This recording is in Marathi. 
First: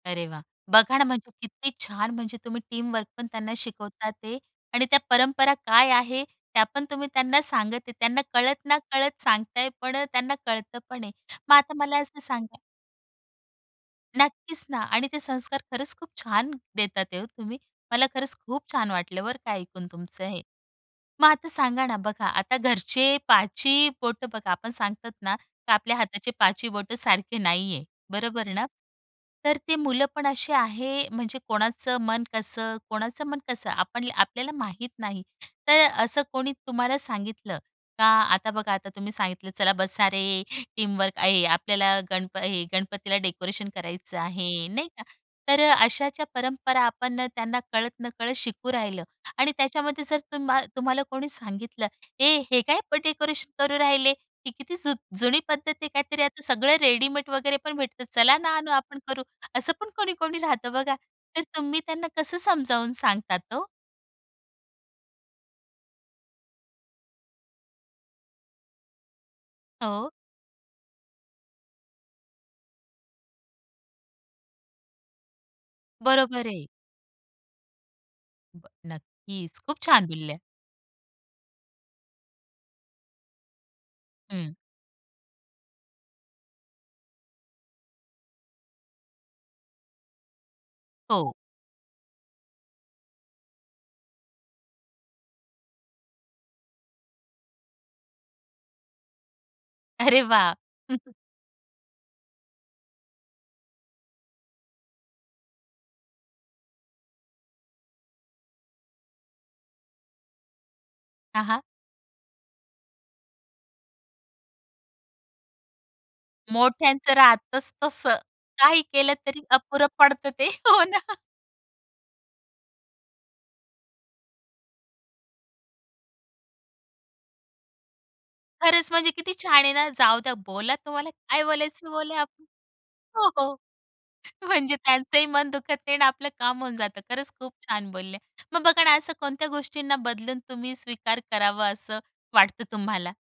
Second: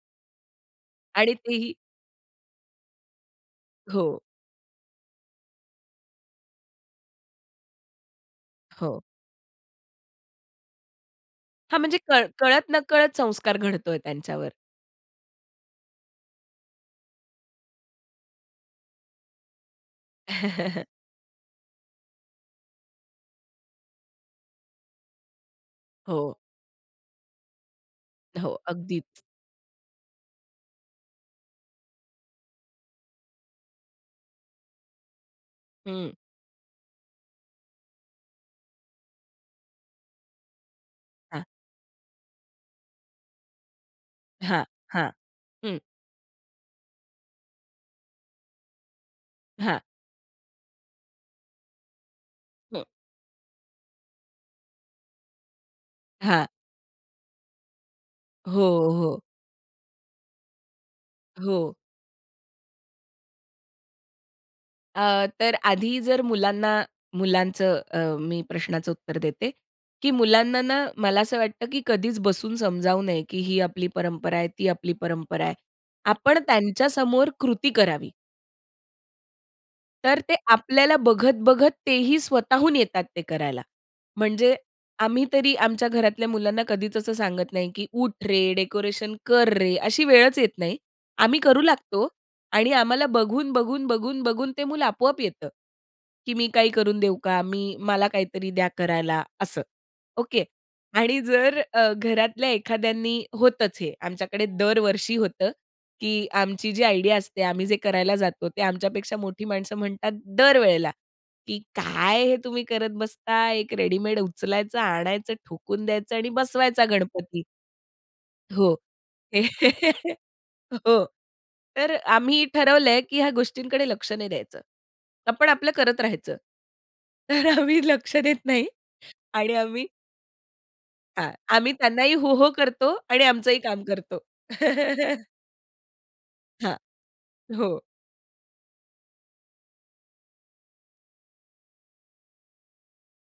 अरे वाह! बघा ना, म्हणजे आणि किती तेही छान म्हणजे तुम्ही टीमवर्कपण त्यांना शिकवतात हो. आहे ते आणि त्या परंपरा काय आहे त्यापण तुम्ही त्यांना सांगत आहे त्यांना कळत ना हो. कळत सांगताय, पण अ, त्यांना कळतं पण आहे. मग आता हां, म्हणजे मला असं कळ सांगा कळत-नकळत संस्कार घडतोय त्यांच्यावर. नक्कीच ना, आणि ते संस्कार खरंच खूप छान देत आहेत हो तुम्ही. मला खरंच खूप छान वाटलं बरं का, ऐकून तुमचं हे. मग आता सांगा ना बघा, आता घरचे पाच ही बोटं बघा, आपण सांगतात ना, आपल्या हाताचे हो. पाच ही बोटं सारखे नाहीये, बरोबर हो, ना? अगदीच. तर ती मुलं पण अशी आहे म्हणजे कोणाचं मन कसं कोणाचं मन कसं? आपण आपल्याला माहीत नाही तर अ, हं. असं कोणी तुम्हाला सांगितलं का, आता बघा, आता तुम्ही सांगितलं, "चला बसा रे टीमवर्क हां. आहे आपल्याला गणप हे गणपतीला डेकोरेशन करायचं हां, आहे" नाही का? हां. तर अ, हं. अशाच्या परंपरा आपण त्यांना कळत-नकळत शिकवू राहिलो आणि हां. त्याच्यामध्ये जर तुम्हा तुम्हाला कोणी सांगितलं, "ए, हे काय हं. डेकोरेशन करू राहिले, की किती जु जुनी पद्धत आहे. काहीतरी आता हां. सगळं रेडीमेड वगैरे पण भेटत, चला ना हो, आणू आपण हो. करू." असं पण कोणी-कोणी राहतं बघा, तर हो. तुम्ही त्यांना कसं समजावून सांगतात हो? अ, तर आधी जर मुलांना मुलांचं अ, मी प्रश्नाचं उत्तर देते, हो. की मुलांना ना मला असं वाटतं, की कधीच बसून समजावू नये, की ही आपली परंपरा आहे. ती आपली परंपरा आहे. आपण बरोबर आहे. त्यांच्यासमोर कृती करावी. [unintelligible] नक्कीच. खूप छान तर ते बोलल्या. आपल्याला बघत-बघत, तेही स्वतःहून येतात ते करायला. हं. म्हणजे आम्ही तरी आमच्या घरातल्या मुलांना कधीच असं सांगत नाही, की "उठ रे, डेकोरेशन कर रे". अशी वेळच येत नाही. हो. आम्ही करू लागतो, आणि आम्हाला बघून-बघून बघून-बघून ते मुलं आपोआप येतं की "मी काही करून देऊ का?" मी, मला काहीतरी द्या करायला, असं. अरे ओके. वाह! आणि जर अ, घरातल्या एखाद्यांनी होतच हे आमच्याकडे दरवर्षी होतं, की आमची जी आयडिया असते, आम्ही जे करायला जातो, ते आमच्यापेक्षा मोठी माणसं म्हणतात दर वेळेला, हां, "की हां. काय हे तुम्ही करत बसता? एक रेडीमेड उचलायचं, आणायचं ठोकून द्यायचं, आणि बसवायचा मोठ्यांचं गणपती." राहतचं तसं, हो. काही केलं तरी अपुरं पडतं ते. हो हो. ना. तर अ, आम्ही ठरवलंय, की ह्या गोष्टींकडे लक्ष नाही द्यायचं. आपण आपलं करत राहायचं. तर आम्ही लक्ष देत नाही खरंच, म्हणजे किती आणि छान आहे आम्ही ना, जाऊ द्या बोला तुम्हाला हां, काय आम्ही बोलायचं ते त्यांनाही बोला हो, हो. करतो, आणि हो, हो. आमचंही काम करतो. म्हणजे त्यांचंही मन दुखत नाही आणि आपलं काम होऊन हां, जातं खरंच, खूप हो. छान बोलले. मग बघा ना, असं कोणत्या गोष्टींना बदलून तुम्ही स्वीकार करावं, असं वाटतं तुम्हाला?